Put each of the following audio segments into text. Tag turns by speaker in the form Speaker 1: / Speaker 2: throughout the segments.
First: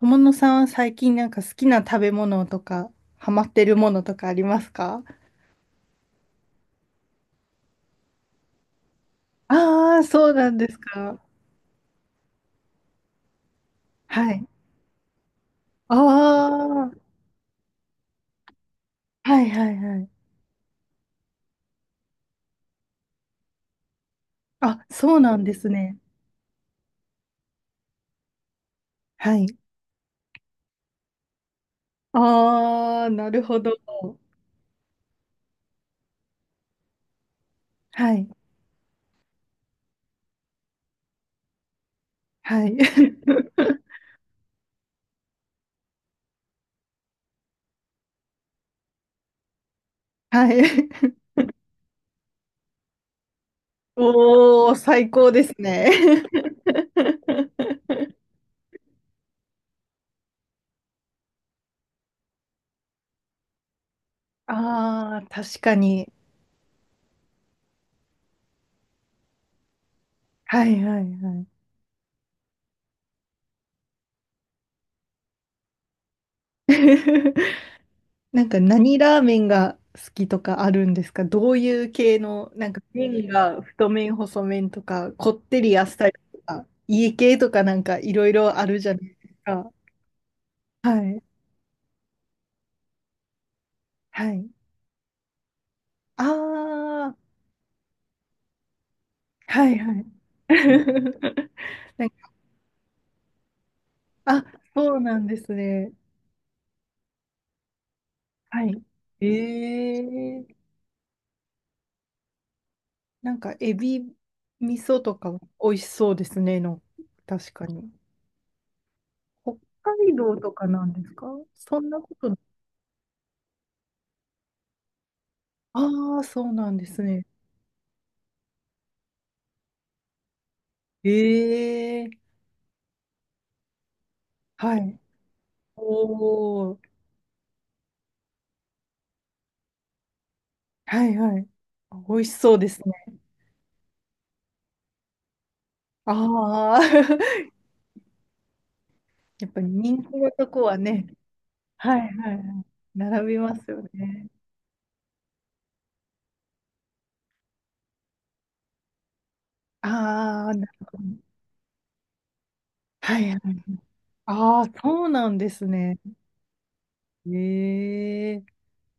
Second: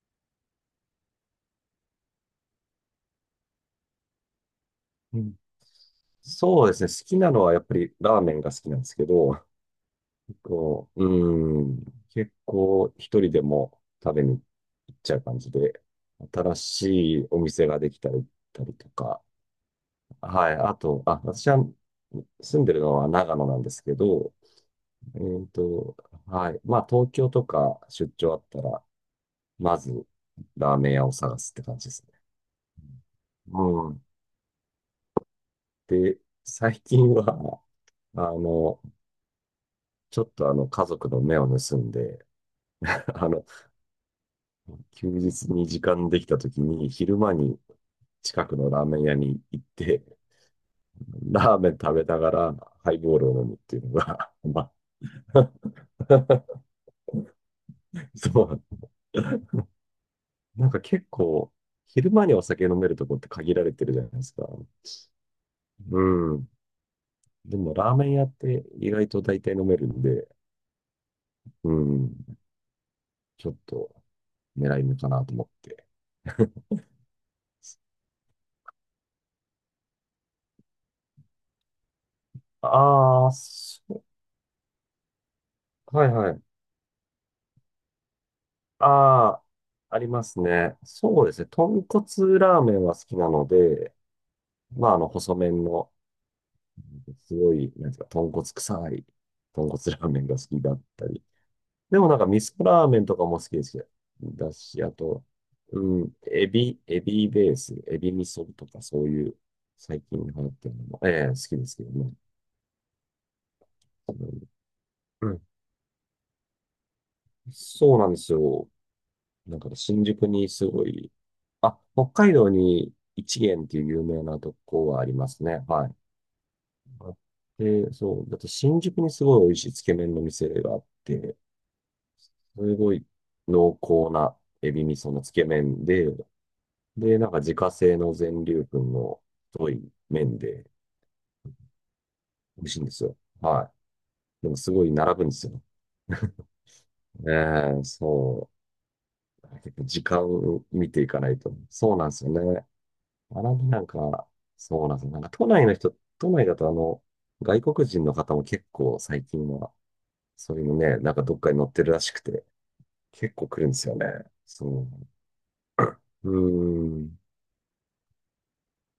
Speaker 1: 友野さんは最近なんか好きな食べ物とか、ハマってるものとかありますか？
Speaker 2: うんそうですね。好きなのはやっぱりラーメンが好きなんですけど、
Speaker 1: ああー、そうなんです
Speaker 2: こう、
Speaker 1: か。
Speaker 2: うん、結構一人でも食べ
Speaker 1: は
Speaker 2: に
Speaker 1: い。
Speaker 2: 行っちゃう感じで、
Speaker 1: ああ、
Speaker 2: 新
Speaker 1: は
Speaker 2: しいお店ができたり、行ったりとか。
Speaker 1: いはいはい。
Speaker 2: はい。あと、私は住んでるのは長野なんですけど、
Speaker 1: あ、そ
Speaker 2: え
Speaker 1: うなん
Speaker 2: ー
Speaker 1: です
Speaker 2: と、
Speaker 1: ね。
Speaker 2: はい。まあ、東京とか出張あったら、
Speaker 1: はい。
Speaker 2: まず、ラーメン屋を探すって感じですね。
Speaker 1: ああ、なるほど。
Speaker 2: うん。で、最近は、
Speaker 1: は
Speaker 2: あ
Speaker 1: い。
Speaker 2: の、ちょっとあの、家族の目を盗んで、
Speaker 1: はい。
Speaker 2: あの、休日に時間できた時に、昼間に近くのラーメン屋に行って、
Speaker 1: はい。
Speaker 2: ラーメン食べながら、ハイボールを飲むっていうのが、
Speaker 1: おー、最高
Speaker 2: あ、
Speaker 1: ですね。
Speaker 2: そう。結構、昼間にお酒飲めるとこって限られてるじゃないですか。
Speaker 1: ああ、確か
Speaker 2: う
Speaker 1: に。
Speaker 2: ん。でも、ラーメン屋って意外と大体飲めるんで、
Speaker 1: はいはいはい。
Speaker 2: うん、ちょっと狙い目かなと思って。
Speaker 1: なんか何ラーメンが好きとかあるんですか？どういう系の、なんか麺
Speaker 2: ああ、
Speaker 1: が太
Speaker 2: そ
Speaker 1: 麺、細麺とか、こってりあっ
Speaker 2: う、は
Speaker 1: さり
Speaker 2: いは
Speaker 1: と
Speaker 2: い。
Speaker 1: か、家系とかなんかいろいろあるじゃないです
Speaker 2: ああ、
Speaker 1: か。
Speaker 2: ありますね。
Speaker 1: はい。
Speaker 2: そうですね。豚骨ラーメンは好きなので、
Speaker 1: はい。
Speaker 2: 細麺の、
Speaker 1: ああ、
Speaker 2: すごい、なんですか、豚骨臭い
Speaker 1: は
Speaker 2: 豚骨
Speaker 1: いは
Speaker 2: ラ
Speaker 1: い。
Speaker 2: ーメンが好きだったり、で
Speaker 1: な
Speaker 2: も
Speaker 1: ん
Speaker 2: な
Speaker 1: か、
Speaker 2: んか味噌ラーメンとかも好きですよ。
Speaker 1: あ、
Speaker 2: だし、あ
Speaker 1: そうな
Speaker 2: と、
Speaker 1: んですね。
Speaker 2: うん、エビベース、エビ味噌と
Speaker 1: は
Speaker 2: かそう
Speaker 1: い。
Speaker 2: いう最近流
Speaker 1: え
Speaker 2: 行っ
Speaker 1: え、
Speaker 2: てるのも、ええ好きですけどね。
Speaker 1: なんかエビ味噌と
Speaker 2: う
Speaker 1: か
Speaker 2: ん。
Speaker 1: 美味しそうですね。の、確かに。
Speaker 2: そうなんですよ。
Speaker 1: 北
Speaker 2: なんか新
Speaker 1: 海
Speaker 2: 宿
Speaker 1: 道
Speaker 2: に
Speaker 1: とか
Speaker 2: す
Speaker 1: な
Speaker 2: ご
Speaker 1: んで
Speaker 2: い、
Speaker 1: すか？
Speaker 2: あ、
Speaker 1: そんな
Speaker 2: 北
Speaker 1: こ
Speaker 2: 海
Speaker 1: と、
Speaker 2: 道に一元っていう有名なとこはありますね。はい。
Speaker 1: ああ、そうなんです
Speaker 2: あ
Speaker 1: ね。
Speaker 2: で、そう、だって新宿にすごい美味しいつけ麺の店があって、
Speaker 1: ええ、
Speaker 2: すごい濃厚なエ
Speaker 1: は
Speaker 2: ビ味
Speaker 1: い。
Speaker 2: 噌のつけ麺で、
Speaker 1: おお、
Speaker 2: で、なんか自家製の全粒粉の太い麺で
Speaker 1: はいはい。美味しそう
Speaker 2: 美
Speaker 1: で
Speaker 2: 味し
Speaker 1: す
Speaker 2: いんです
Speaker 1: ね。
Speaker 2: よ。はい。でもすごい並ぶんですよ。
Speaker 1: ああ、
Speaker 2: え え、そ
Speaker 1: やっ
Speaker 2: う。
Speaker 1: ぱり
Speaker 2: 結構
Speaker 1: 人
Speaker 2: 時
Speaker 1: 気
Speaker 2: 間
Speaker 1: のとこ
Speaker 2: を
Speaker 1: は
Speaker 2: 見て
Speaker 1: ね、
Speaker 2: いかないと。そ
Speaker 1: は
Speaker 2: う
Speaker 1: い
Speaker 2: なんです
Speaker 1: は
Speaker 2: よ
Speaker 1: いはい。
Speaker 2: ね。
Speaker 1: 並びま
Speaker 2: 並び
Speaker 1: すよ
Speaker 2: なん
Speaker 1: ね。
Speaker 2: か、そうなんですよ。都内だと外国人の方も結構最近は、
Speaker 1: ああ、
Speaker 2: そうい
Speaker 1: な
Speaker 2: う
Speaker 1: る
Speaker 2: のね、
Speaker 1: ほど。
Speaker 2: なんかどっかに乗ってるらしくて、
Speaker 1: はい
Speaker 2: 結
Speaker 1: はい。
Speaker 2: 構来るんですよね。
Speaker 1: あ
Speaker 2: そ
Speaker 1: あ、そうなんですね。
Speaker 2: う。うーん。
Speaker 1: ええ、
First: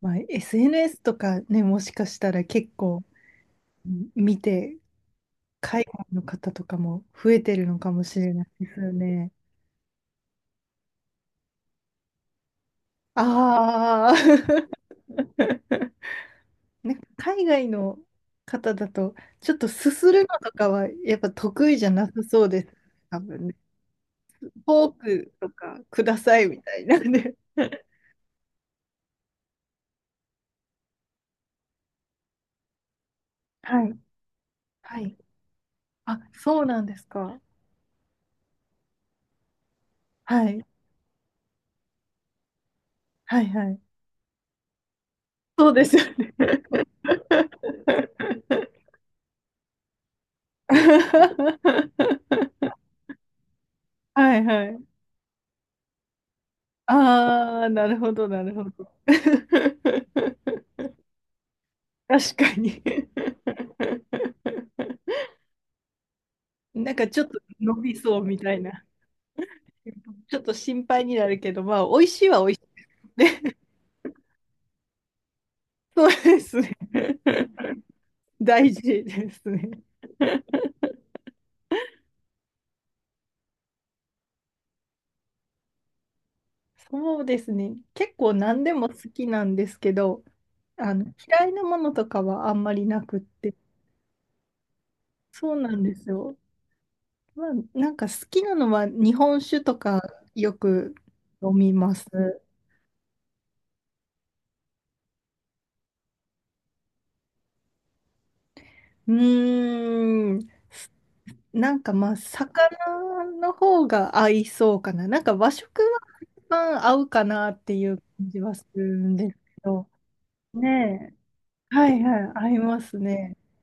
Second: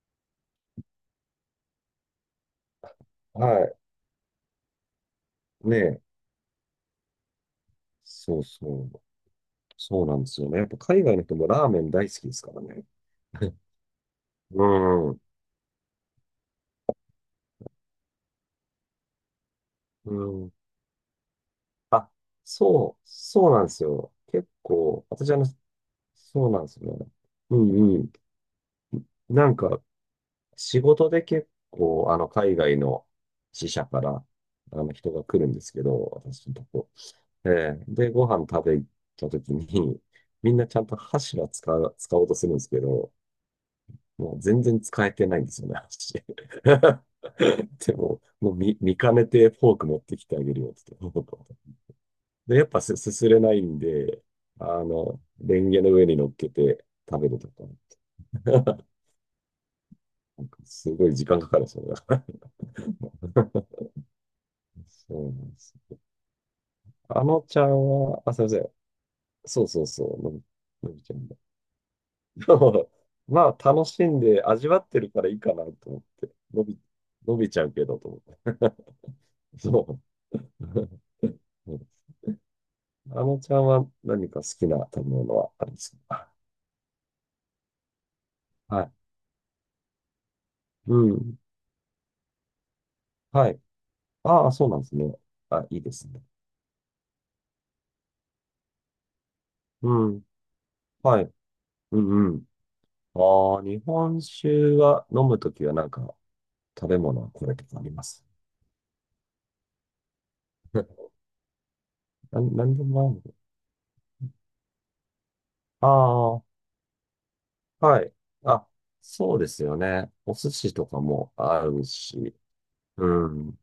Speaker 1: まあ、SNS とかね、もしかしたら結構
Speaker 2: は
Speaker 1: 見て、
Speaker 2: い。ね
Speaker 1: 海
Speaker 2: え。
Speaker 1: 外の方とかも増えてるのかもしれ
Speaker 2: そ
Speaker 1: な
Speaker 2: う
Speaker 1: いです
Speaker 2: そ
Speaker 1: よ
Speaker 2: う。
Speaker 1: ね。
Speaker 2: そうなんですよね。やっぱ海外の人もラーメン大好きですからね。
Speaker 1: ああ。
Speaker 2: うん。
Speaker 1: なんか海外の方だと、ちょっとすす
Speaker 2: う
Speaker 1: るのと
Speaker 2: ん。
Speaker 1: かはやっぱ得意じゃな
Speaker 2: あ、
Speaker 1: さそうです。多分
Speaker 2: そう
Speaker 1: ね。
Speaker 2: なんですよ。結
Speaker 1: フォー
Speaker 2: 構、私
Speaker 1: ク
Speaker 2: あの、
Speaker 1: とかくださ
Speaker 2: そ
Speaker 1: い
Speaker 2: うな
Speaker 1: み
Speaker 2: んで
Speaker 1: た
Speaker 2: す
Speaker 1: い
Speaker 2: よ
Speaker 1: な
Speaker 2: ね。
Speaker 1: んで。
Speaker 2: うん うん。なんか、仕事で結構、海外の支
Speaker 1: は
Speaker 2: 社
Speaker 1: い。
Speaker 2: から、
Speaker 1: は
Speaker 2: 人
Speaker 1: い。
Speaker 2: が来るんですけど、
Speaker 1: あ、
Speaker 2: 私の
Speaker 1: そ
Speaker 2: と
Speaker 1: うなん
Speaker 2: こ。
Speaker 1: ですか。
Speaker 2: えで、ご飯食べ行った時に、
Speaker 1: は
Speaker 2: みん
Speaker 1: い。
Speaker 2: なちゃんと箸は使う、使おうとするんですけど、
Speaker 1: はいはい。
Speaker 2: もう全然使えてないんですよ
Speaker 1: そう
Speaker 2: ね、
Speaker 1: ですよ
Speaker 2: 箸。
Speaker 1: ね。
Speaker 2: でも、もう見、見かねてフォーク持ってきてあげるよって言って。で、やっぱすすすれないんで、
Speaker 1: はいは
Speaker 2: あ
Speaker 1: い。
Speaker 2: の、レンゲの上に乗っけて食べると
Speaker 1: あ
Speaker 2: か、
Speaker 1: あ、なるほどなるほど。
Speaker 2: すごい時間かかるんですよね。
Speaker 1: 確かに。
Speaker 2: そうなんです。
Speaker 1: なんかちょ
Speaker 2: あ
Speaker 1: っと
Speaker 2: のちゃ
Speaker 1: 伸
Speaker 2: ん
Speaker 1: びそ
Speaker 2: は、
Speaker 1: う
Speaker 2: あ、
Speaker 1: み
Speaker 2: すいま
Speaker 1: た
Speaker 2: せ
Speaker 1: い
Speaker 2: ん。
Speaker 1: な。
Speaker 2: そうそうそう、の
Speaker 1: ちょ
Speaker 2: び、
Speaker 1: っと心
Speaker 2: のび
Speaker 1: 配
Speaker 2: ちゃ
Speaker 1: にな
Speaker 2: んだ。
Speaker 1: るけど、まあ、美味しいは
Speaker 2: で
Speaker 1: 美味し
Speaker 2: も
Speaker 1: い。
Speaker 2: ま
Speaker 1: ね、
Speaker 2: あ、楽しんで味わってるからいいかなと 思っ
Speaker 1: そう
Speaker 2: て、
Speaker 1: ですね。
Speaker 2: のびちゃうけどと思っ
Speaker 1: 大
Speaker 2: て。
Speaker 1: 事です ね。
Speaker 2: そう。そうです。あのちゃんは何か好きな食べ物はあるんですか？
Speaker 1: そうですね。結構何で
Speaker 2: は
Speaker 1: も
Speaker 2: い。
Speaker 1: 好きなんですけど、
Speaker 2: うん。
Speaker 1: 嫌いなものとかはあんまりなくっ
Speaker 2: は
Speaker 1: て。
Speaker 2: い。ああ、そうなんですね。
Speaker 1: そう
Speaker 2: あ、
Speaker 1: な
Speaker 2: いい
Speaker 1: ん
Speaker 2: で
Speaker 1: で
Speaker 2: す
Speaker 1: す
Speaker 2: ね。
Speaker 1: よ。まあ、なんか好きなのは日本酒と
Speaker 2: う
Speaker 1: か
Speaker 2: ん。
Speaker 1: よく
Speaker 2: はい。
Speaker 1: 飲みま
Speaker 2: う
Speaker 1: す。
Speaker 2: んうん。ああ、日本酒は飲むときはなんか食べ物はこれとかあります？
Speaker 1: うーん。なんか、まあ、
Speaker 2: なんでも合
Speaker 1: 魚
Speaker 2: う。
Speaker 1: の方が合いそうかな。なんか和食は一
Speaker 2: あ
Speaker 1: 番合うかなってい
Speaker 2: あ、
Speaker 1: う
Speaker 2: はい。
Speaker 1: 感じはす
Speaker 2: あ、
Speaker 1: るんで
Speaker 2: そ
Speaker 1: す
Speaker 2: うで
Speaker 1: け
Speaker 2: すよ
Speaker 1: ど。
Speaker 2: ね。お寿司とか
Speaker 1: ね
Speaker 2: も合
Speaker 1: え。
Speaker 2: う
Speaker 1: はいは
Speaker 2: し。
Speaker 1: い、合います
Speaker 2: う
Speaker 1: ね。
Speaker 2: ん。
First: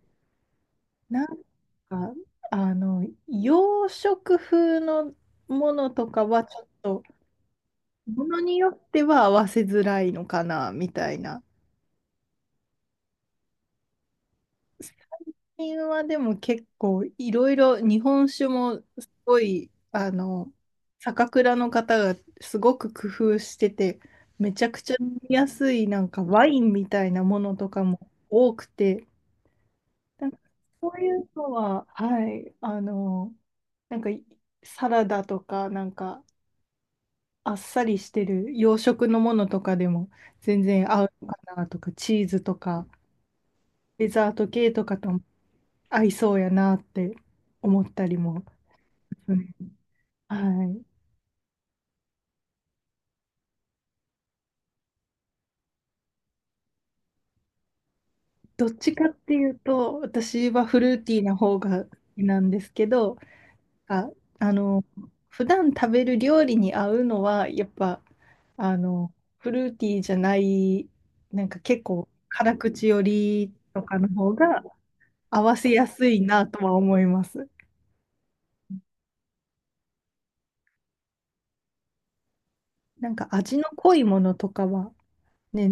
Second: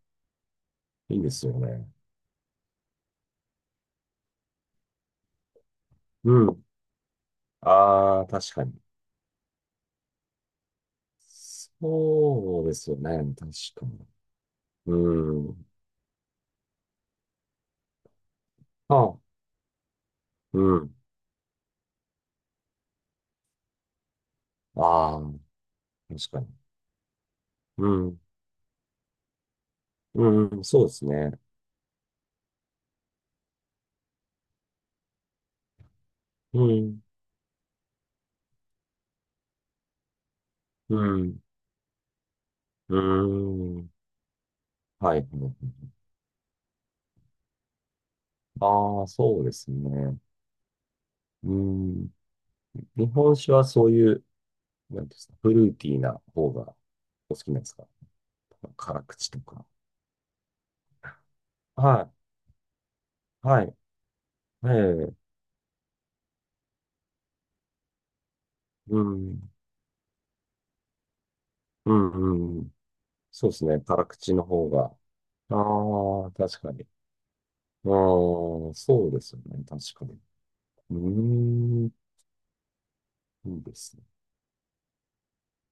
Speaker 2: いい
Speaker 1: な
Speaker 2: で
Speaker 1: ん
Speaker 2: すよね。
Speaker 1: か、洋食風のものとかは
Speaker 2: う
Speaker 1: ちょ
Speaker 2: ん。
Speaker 1: っと、
Speaker 2: あ
Speaker 1: も
Speaker 2: あ、
Speaker 1: の
Speaker 2: 確
Speaker 1: に
Speaker 2: か
Speaker 1: よ
Speaker 2: に。
Speaker 1: っては合わせづらいのかな、みたいな。
Speaker 2: そうですよね。確かに。うん。
Speaker 1: 最近はでも結構いろいろ日本酒もす
Speaker 2: あ、
Speaker 1: ごい、
Speaker 2: うん。
Speaker 1: 酒蔵の方がすごく工夫してて、めちゃくちゃ飲
Speaker 2: ああ、
Speaker 1: みやすい、なんか
Speaker 2: 確か
Speaker 1: ワ
Speaker 2: に。
Speaker 1: インみたいなものとか
Speaker 2: う
Speaker 1: も
Speaker 2: ん。
Speaker 1: 多くて、なんか
Speaker 2: うん、そう
Speaker 1: そ
Speaker 2: で
Speaker 1: う
Speaker 2: す
Speaker 1: いう
Speaker 2: ね。
Speaker 1: のは、はい、なんか、サラダとかなんか
Speaker 2: うん。
Speaker 1: あっさりしてる洋食のものとかでも全然
Speaker 2: う
Speaker 1: 合うのか
Speaker 2: ん。
Speaker 1: な、とかチーズとか
Speaker 2: うん。
Speaker 1: デザート系とかと
Speaker 2: はい。
Speaker 1: も
Speaker 2: はいはい。
Speaker 1: 合いそうやなって思ったりも。
Speaker 2: ああ、
Speaker 1: う
Speaker 2: そう
Speaker 1: ん、
Speaker 2: ですね。
Speaker 1: はい。
Speaker 2: うん。日本酒はそういう、なんていうんですか、フルーティーな方がお好きなんですか？
Speaker 1: どっち
Speaker 2: 辛
Speaker 1: かっ
Speaker 2: 口
Speaker 1: て
Speaker 2: と
Speaker 1: いう
Speaker 2: か。
Speaker 1: と、私はフルーティーな方が好
Speaker 2: は
Speaker 1: きなんですけど、
Speaker 2: い。はい。
Speaker 1: あ、あ
Speaker 2: え
Speaker 1: の、
Speaker 2: え。
Speaker 1: 普段食べる料理に合うのは、やっぱ、あ
Speaker 2: う
Speaker 1: の、
Speaker 2: ん。
Speaker 1: フルーティーじゃない、なんか結
Speaker 2: う
Speaker 1: 構辛
Speaker 2: ん。うん。
Speaker 1: 口よ
Speaker 2: そう
Speaker 1: り
Speaker 2: ですね。
Speaker 1: とか
Speaker 2: 辛
Speaker 1: の方
Speaker 2: 口の
Speaker 1: が
Speaker 2: 方が。
Speaker 1: 合わせやすい
Speaker 2: ああ、
Speaker 1: な
Speaker 2: 確
Speaker 1: と
Speaker 2: か
Speaker 1: は
Speaker 2: に。
Speaker 1: 思います。
Speaker 2: ああ、そうですよね。確かに。うーん。
Speaker 1: なんか
Speaker 2: い
Speaker 1: 味
Speaker 2: い
Speaker 1: の
Speaker 2: で
Speaker 1: 濃
Speaker 2: すね。
Speaker 1: いものとかは、ね、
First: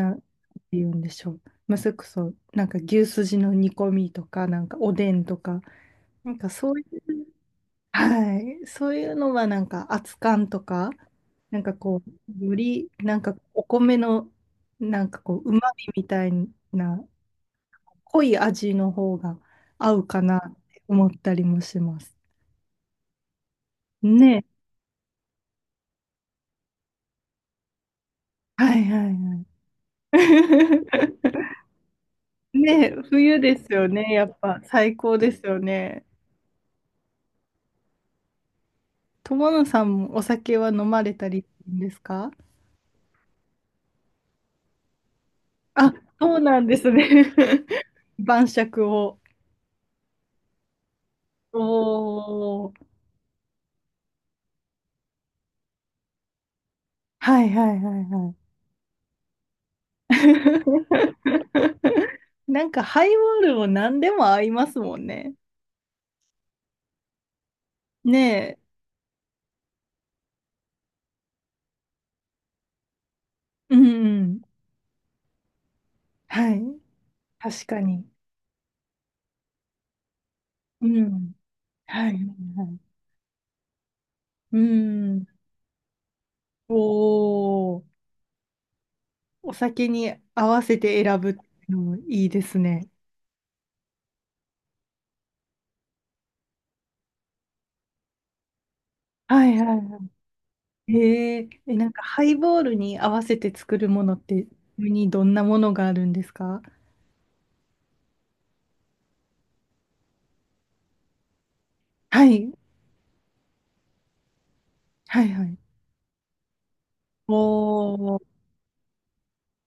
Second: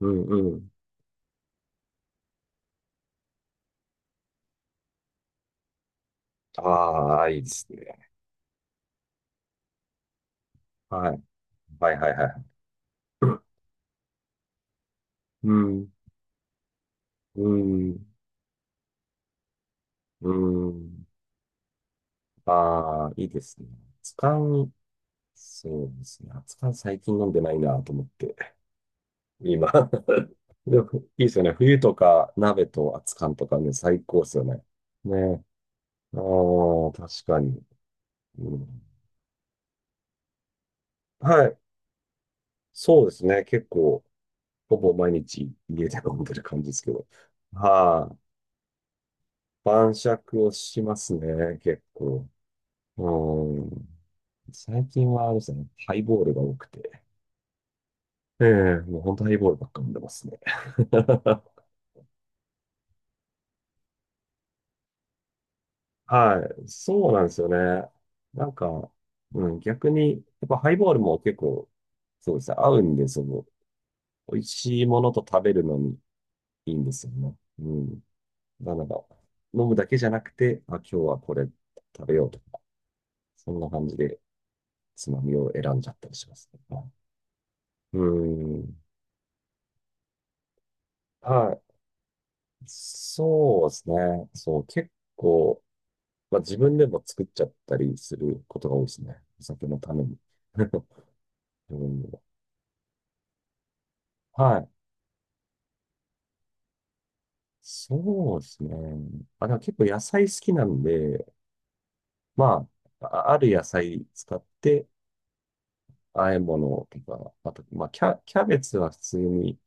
Speaker 2: う
Speaker 1: んて
Speaker 2: んうん。
Speaker 1: 言うんでしょう。まあ、それこそ、なんか牛すじの煮込みとか、なんかおでんとか、なんかそうい
Speaker 2: あ
Speaker 1: う、
Speaker 2: あ、いいですね。
Speaker 1: はい。そういうのはなんか熱燗とか、
Speaker 2: はい。
Speaker 1: なんか
Speaker 2: はい
Speaker 1: こ
Speaker 2: はいは
Speaker 1: う、
Speaker 2: い。
Speaker 1: よりなんかお米のなんかこう、う
Speaker 2: う
Speaker 1: まみ
Speaker 2: ん。
Speaker 1: みたいな
Speaker 2: うん。
Speaker 1: 濃い味の方が合うか
Speaker 2: う
Speaker 1: なって
Speaker 2: ん。
Speaker 1: 思ったりもします。
Speaker 2: ああ、いいですね。熱
Speaker 1: ね。
Speaker 2: 燗、そうですね。熱燗最近飲んでないなと思って、
Speaker 1: はいはいはい。
Speaker 2: 今。でも、いいですよね。冬とか鍋
Speaker 1: ね、
Speaker 2: と熱燗
Speaker 1: 冬
Speaker 2: と
Speaker 1: で
Speaker 2: か
Speaker 1: す
Speaker 2: ね、
Speaker 1: よ
Speaker 2: 最
Speaker 1: ね。
Speaker 2: 高
Speaker 1: や
Speaker 2: です
Speaker 1: っ
Speaker 2: よ
Speaker 1: ぱ
Speaker 2: ね。
Speaker 1: 最高です
Speaker 2: ね。
Speaker 1: よね。
Speaker 2: ああ、確かに、うん。
Speaker 1: 友野さんもお酒は飲まれたりす
Speaker 2: はい。
Speaker 1: るんですか？
Speaker 2: そうですね。結構、ほぼ毎日家
Speaker 1: あ、
Speaker 2: で飲んで
Speaker 1: そう
Speaker 2: る
Speaker 1: な
Speaker 2: 感
Speaker 1: ん
Speaker 2: じで
Speaker 1: で
Speaker 2: す
Speaker 1: す
Speaker 2: けど。
Speaker 1: ね。
Speaker 2: はい、
Speaker 1: 晩酌を。
Speaker 2: 晩酌をします
Speaker 1: お
Speaker 2: ね。結構。
Speaker 1: お。
Speaker 2: うん。最近はあれですね。ハイボールが多くて。
Speaker 1: はいはいはいはい。
Speaker 2: ええもう本当ハイボールばっか飲んでますね。
Speaker 1: なんかハイボールも何でも合いますもんね。
Speaker 2: はい。そうなんですよね。
Speaker 1: ね
Speaker 2: なん
Speaker 1: え。
Speaker 2: か、うん、逆に、やっぱハイボールも結構、そうですね、合うんで、その、
Speaker 1: うんう
Speaker 2: 美味
Speaker 1: ん。
Speaker 2: しいものと食べるのに
Speaker 1: はい。
Speaker 2: いいんですよね。
Speaker 1: 確
Speaker 2: う
Speaker 1: か
Speaker 2: ん。
Speaker 1: に。
Speaker 2: なので、飲むだけじゃなくて、あ、今
Speaker 1: う
Speaker 2: 日は
Speaker 1: ん。
Speaker 2: これ食
Speaker 1: はい
Speaker 2: べ
Speaker 1: はい
Speaker 2: ようとか、
Speaker 1: はい。
Speaker 2: そんな感じで
Speaker 1: う
Speaker 2: つま
Speaker 1: ん。
Speaker 2: みを選んじゃったりしますね。はい。
Speaker 1: おー。
Speaker 2: うん。
Speaker 1: お酒に合わせて選ぶってい
Speaker 2: はい。
Speaker 1: うのもいいですね。
Speaker 2: そうですね。そう、結構、まあ、自分でも作っちゃったりすることが多いですね。お
Speaker 1: はいはい
Speaker 2: 酒のた
Speaker 1: は
Speaker 2: めに。
Speaker 1: い。へえ。え、
Speaker 2: う
Speaker 1: なんか
Speaker 2: ん。
Speaker 1: ハイボールに合わせて作るものって、
Speaker 2: はい。
Speaker 1: にどんなものがあるんですか？
Speaker 2: そうですね。あ、でも結構野菜好きなんで、
Speaker 1: はい。
Speaker 2: まあ、ある野菜使って
Speaker 1: はいはい。
Speaker 2: 和え物とか、あと、まあ、
Speaker 1: おー。
Speaker 2: キャベツは普通に、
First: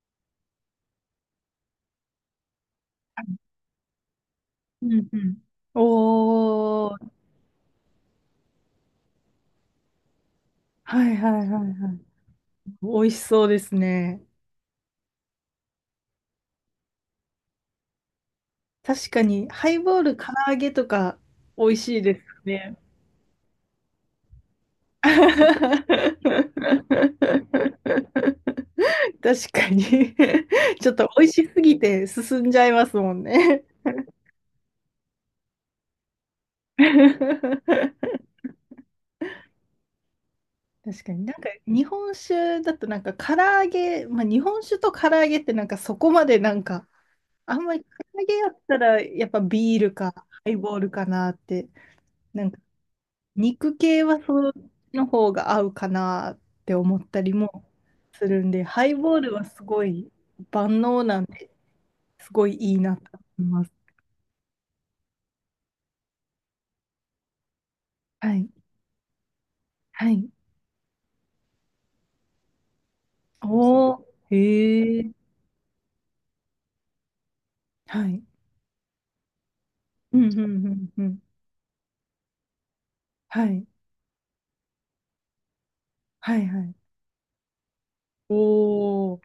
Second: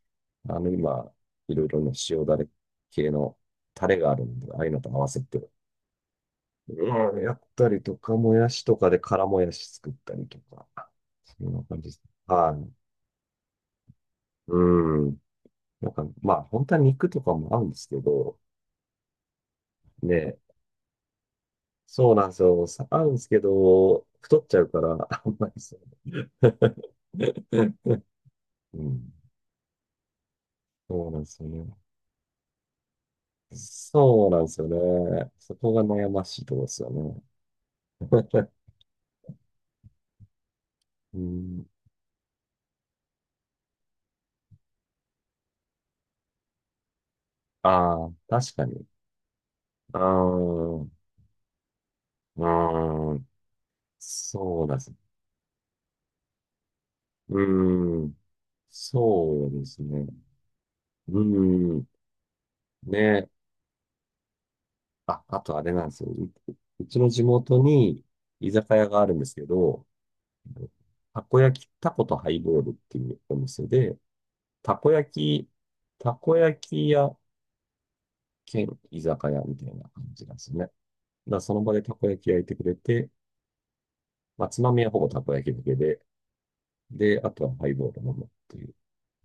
Speaker 2: あの、今、いろいろね、塩だれ系のタレがあるんで、ああいうの
Speaker 1: う
Speaker 2: と合
Speaker 1: ん
Speaker 2: わ
Speaker 1: う
Speaker 2: せ
Speaker 1: ん。
Speaker 2: て、
Speaker 1: おー、
Speaker 2: うん、やったりとか、もやしとかで辛もやし作ったりとか、
Speaker 1: はいは
Speaker 2: そ
Speaker 1: いはい
Speaker 2: んな感じで
Speaker 1: はい。
Speaker 2: す。はい。
Speaker 1: 美味しそうですね。
Speaker 2: うん。本当は肉とかも合うんですけど、
Speaker 1: 確かに、ハイボール、唐
Speaker 2: ね。
Speaker 1: 揚げとか、美味しい
Speaker 2: そ
Speaker 1: で
Speaker 2: う
Speaker 1: す
Speaker 2: なんで
Speaker 1: よ
Speaker 2: すよ。
Speaker 1: ね。
Speaker 2: 下がるんですけど、太っちゃうから、
Speaker 1: 確
Speaker 2: あんまりそう。うん。
Speaker 1: かに ちょっ
Speaker 2: そ
Speaker 1: と
Speaker 2: うなん
Speaker 1: 美
Speaker 2: で
Speaker 1: 味
Speaker 2: す
Speaker 1: し
Speaker 2: よ
Speaker 1: す
Speaker 2: ね。
Speaker 1: ぎて進んじゃいますもんね。
Speaker 2: そうなんですよね。そこが悩ましいところで すよね。
Speaker 1: 確 か
Speaker 2: う
Speaker 1: に、なんか
Speaker 2: ん。
Speaker 1: 日本酒だとなんか唐揚げ、まあ、日本酒と唐揚げってなんかそこまで、なんか、あんまり唐
Speaker 2: ああ、
Speaker 1: 揚げや
Speaker 2: 確
Speaker 1: っ
Speaker 2: か
Speaker 1: た
Speaker 2: に。
Speaker 1: ら、やっぱビール
Speaker 2: あ
Speaker 1: かハイボ
Speaker 2: あ、
Speaker 1: ール
Speaker 2: う
Speaker 1: かなって、なんか
Speaker 2: ーん。
Speaker 1: 肉系はそっ
Speaker 2: そうなんです。
Speaker 1: ちの方が合うかなって思ったり
Speaker 2: う
Speaker 1: も
Speaker 2: ーん。
Speaker 1: するんで、ハイボールは
Speaker 2: そう
Speaker 1: す
Speaker 2: です
Speaker 1: ご
Speaker 2: ね。
Speaker 1: い万能な
Speaker 2: う
Speaker 1: んで、
Speaker 2: ーん。
Speaker 1: すごいいいなと
Speaker 2: ね。
Speaker 1: 思います。
Speaker 2: あ、あとあれなんですよ。うちの地元に
Speaker 1: はい、
Speaker 2: 居酒屋があるんですけど、
Speaker 1: はい。
Speaker 2: たこ焼き、たことハイボールっていうお店
Speaker 1: お
Speaker 2: で、
Speaker 1: お、
Speaker 2: たこ
Speaker 1: へ
Speaker 2: 焼
Speaker 1: え、
Speaker 2: き、たこ焼き屋
Speaker 1: はい。
Speaker 2: 兼居酒屋みたいな感
Speaker 1: うん、
Speaker 2: じ
Speaker 1: う
Speaker 2: なん
Speaker 1: ん、
Speaker 2: ですよね。だ
Speaker 1: う
Speaker 2: か
Speaker 1: ん、うん。
Speaker 2: らその場でたこ焼き焼いてくれて、
Speaker 1: はい、
Speaker 2: まあ、つまみはほぼたこ焼きだけで、
Speaker 1: はい、はい。
Speaker 2: で、あとはハイボール飲むっていう
Speaker 1: おお、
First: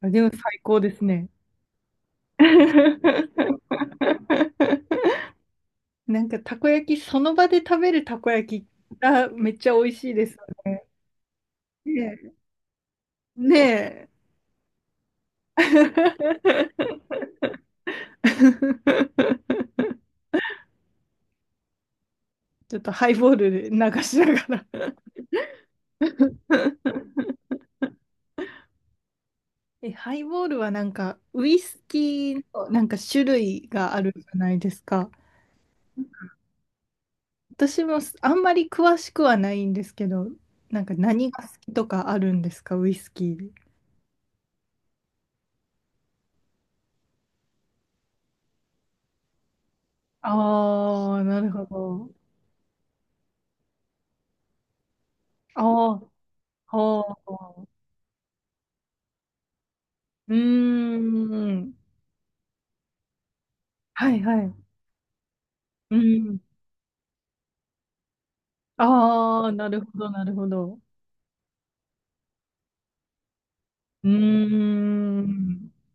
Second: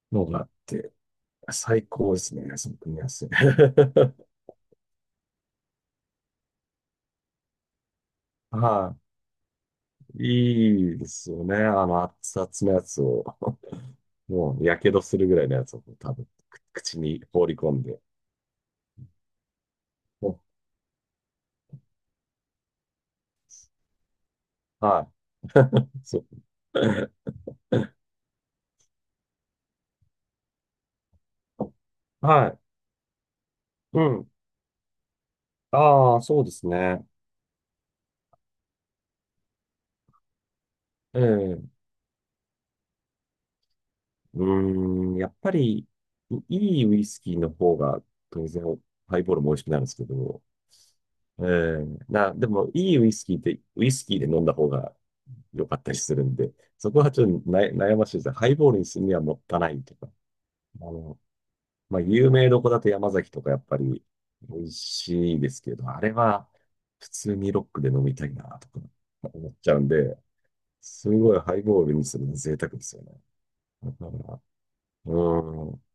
Speaker 1: あ、で
Speaker 2: の
Speaker 1: も
Speaker 2: があっ
Speaker 1: 最高で
Speaker 2: て、
Speaker 1: すね。
Speaker 2: 最高ですね、その組み合わせ。
Speaker 1: なんかたこ焼き、その場で食べるたこ焼き
Speaker 2: は
Speaker 1: がめっちゃ美味しい
Speaker 2: い、
Speaker 1: ですよね。
Speaker 2: いいですよね。あの、
Speaker 1: ね
Speaker 2: 熱々のやつを、
Speaker 1: え。ねえ
Speaker 2: もう、やけどするぐらいのやつを多分、口に放り込んで。も
Speaker 1: ちょっとハイボールで流しながら。
Speaker 2: うはい、そう。
Speaker 1: え、ハイボールはなんかウイスキー
Speaker 2: はい、
Speaker 1: のなんか種類があ
Speaker 2: う
Speaker 1: るじ
Speaker 2: ん。
Speaker 1: ゃないですか。
Speaker 2: ああ、そうですね。
Speaker 1: 私もあんまり詳しくはないんですけど、なんか何が好
Speaker 2: え
Speaker 1: き
Speaker 2: え
Speaker 1: とかあるんですか、ウイスキーで。
Speaker 2: うーん、やっぱり、いいウイスキーの方が、当然、ハイボールも美味しくなるんですけど、
Speaker 1: ああ、なるほど。
Speaker 2: でも、いいウイスキーって、ウイスキーで飲んだ方が良かっ
Speaker 1: あ
Speaker 2: たりするんで、
Speaker 1: あ、
Speaker 2: そこ
Speaker 1: あ
Speaker 2: はちょっとな
Speaker 1: あ。
Speaker 2: 悩ましいですね。ハイボールにするにはもったいないとか、
Speaker 1: うー
Speaker 2: あの、
Speaker 1: ん。
Speaker 2: まあ、有名どこだと山崎とかやっぱり
Speaker 1: はいはい。
Speaker 2: 美味しいですけど、
Speaker 1: う
Speaker 2: あれ
Speaker 1: ん。
Speaker 2: は普通にロックで飲みたいなとか
Speaker 1: あ
Speaker 2: 思
Speaker 1: あ、
Speaker 2: っ
Speaker 1: な
Speaker 2: ちゃ
Speaker 1: る
Speaker 2: うん
Speaker 1: ほど、
Speaker 2: で、
Speaker 1: なるほど。
Speaker 2: すごいハイボールにするのは贅沢ですよね。だか
Speaker 1: うー
Speaker 2: ら、
Speaker 1: ん。
Speaker 2: うん。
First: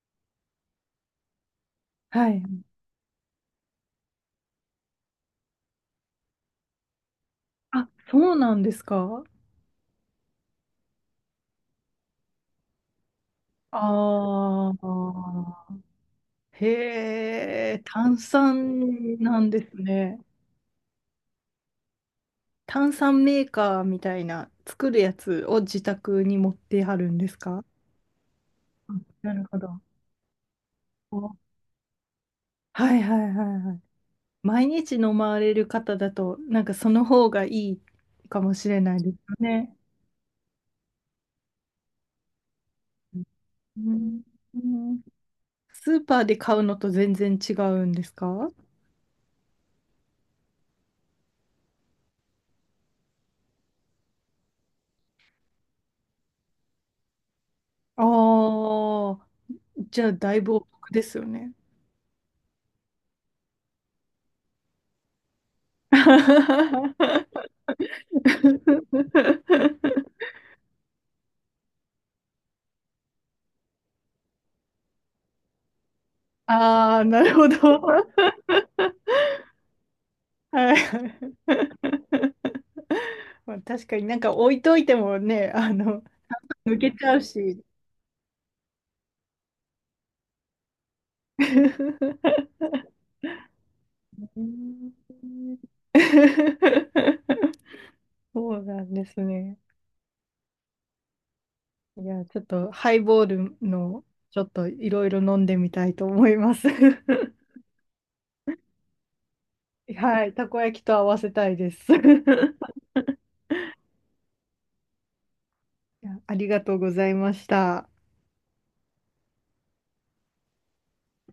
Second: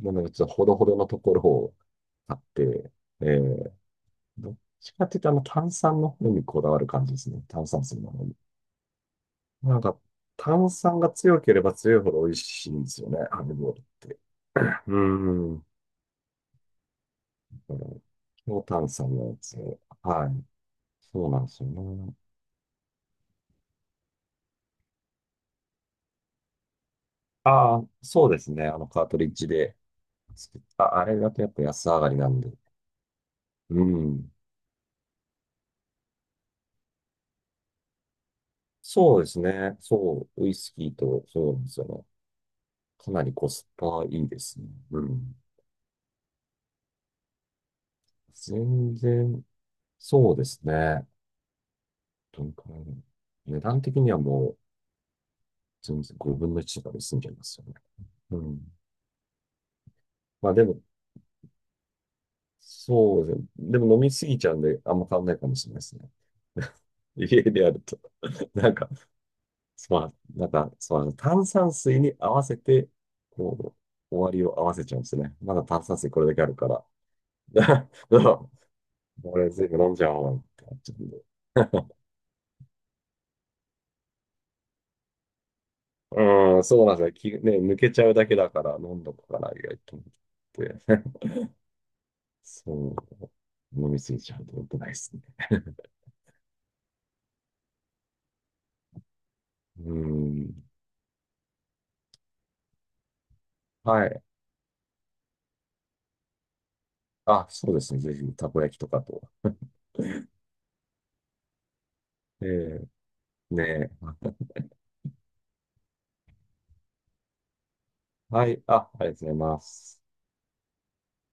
Speaker 2: もので、ちょっとほどほどのところを
Speaker 1: は
Speaker 2: 買っ
Speaker 1: い。
Speaker 2: て、えー、どっちかっていうと、あの、炭酸の方にこだわる感じですね。炭酸
Speaker 1: あ、
Speaker 2: 水の方
Speaker 1: そ
Speaker 2: に。
Speaker 1: うなんですか？
Speaker 2: なんか、炭酸が強ければ強いほど美味しいんですよね、ハネボールって。
Speaker 1: あ
Speaker 2: うん。だ
Speaker 1: あ。へ
Speaker 2: か
Speaker 1: え、
Speaker 2: ら
Speaker 1: 炭
Speaker 2: 強炭酸
Speaker 1: 酸
Speaker 2: のや
Speaker 1: なん
Speaker 2: つ
Speaker 1: です
Speaker 2: を。
Speaker 1: ね。
Speaker 2: はい。そうなんですよね。
Speaker 1: 炭酸メーカーみたいな作るやつを自宅に持ってはるんですか？
Speaker 2: ああ、そうですね。あの、
Speaker 1: あ、
Speaker 2: カートリッ
Speaker 1: なる
Speaker 2: ジ
Speaker 1: ほ
Speaker 2: で
Speaker 1: ど。
Speaker 2: 作った。あれだとやっ
Speaker 1: お、
Speaker 2: ぱ安上がりなんで。
Speaker 1: はいはいはいは
Speaker 2: う
Speaker 1: い。
Speaker 2: ん。
Speaker 1: 毎日飲まれる方だと、なんかその方がいいかもしれないです
Speaker 2: そうで
Speaker 1: よ
Speaker 2: す
Speaker 1: ね。
Speaker 2: ね。そう、ウイスキーと、そうなんですよね。かなりコス
Speaker 1: う
Speaker 2: パ
Speaker 1: ん、
Speaker 2: いいで
Speaker 1: う
Speaker 2: すね。う
Speaker 1: ん、
Speaker 2: ん。
Speaker 1: スーパーで買うのと全然違うんですか？
Speaker 2: 全然、そうですね。どんくらいだろう値段的にはもう、全然5分の1とかで済んじゃいますよね。うん。
Speaker 1: ああー、じゃあだい
Speaker 2: ま
Speaker 1: ぶ
Speaker 2: あ
Speaker 1: お
Speaker 2: でも、
Speaker 1: 得ですよね。
Speaker 2: そうですね。でも飲みすぎちゃうんで、あんま変わんないかもしれないですね。家 でやると、なんか、炭酸水に合わせて、こう、終わりを合わせちゃうんですね。まだ炭酸水これだけあるから。
Speaker 1: ああ、なるほど。
Speaker 2: だから、俺全部飲んじゃおうって
Speaker 1: は
Speaker 2: なっちゃうんで。
Speaker 1: い、まあ、確かになんか置いといてもね、
Speaker 2: うん、
Speaker 1: 抜
Speaker 2: そう
Speaker 1: け
Speaker 2: なん
Speaker 1: ち
Speaker 2: で
Speaker 1: ゃう
Speaker 2: すよ。きね、
Speaker 1: し。
Speaker 2: 抜けちゃうだけだから飲んどくかな意外と思って。そう。飲みすぎちゃ
Speaker 1: う
Speaker 2: うと良くないです
Speaker 1: ん、
Speaker 2: ね。
Speaker 1: そうなんですね。
Speaker 2: うん。
Speaker 1: いや、ちょっとハイボールの、
Speaker 2: はい。
Speaker 1: ちょっといろいろ飲んでみたいと思います。
Speaker 2: あ、そうですね。ぜひ、たこ焼きとかと。
Speaker 1: はい、たこ焼きと合わせたいです。い
Speaker 2: ええねえ。
Speaker 1: や、ありがとうございました。
Speaker 2: はい。あ、ありがとうございます。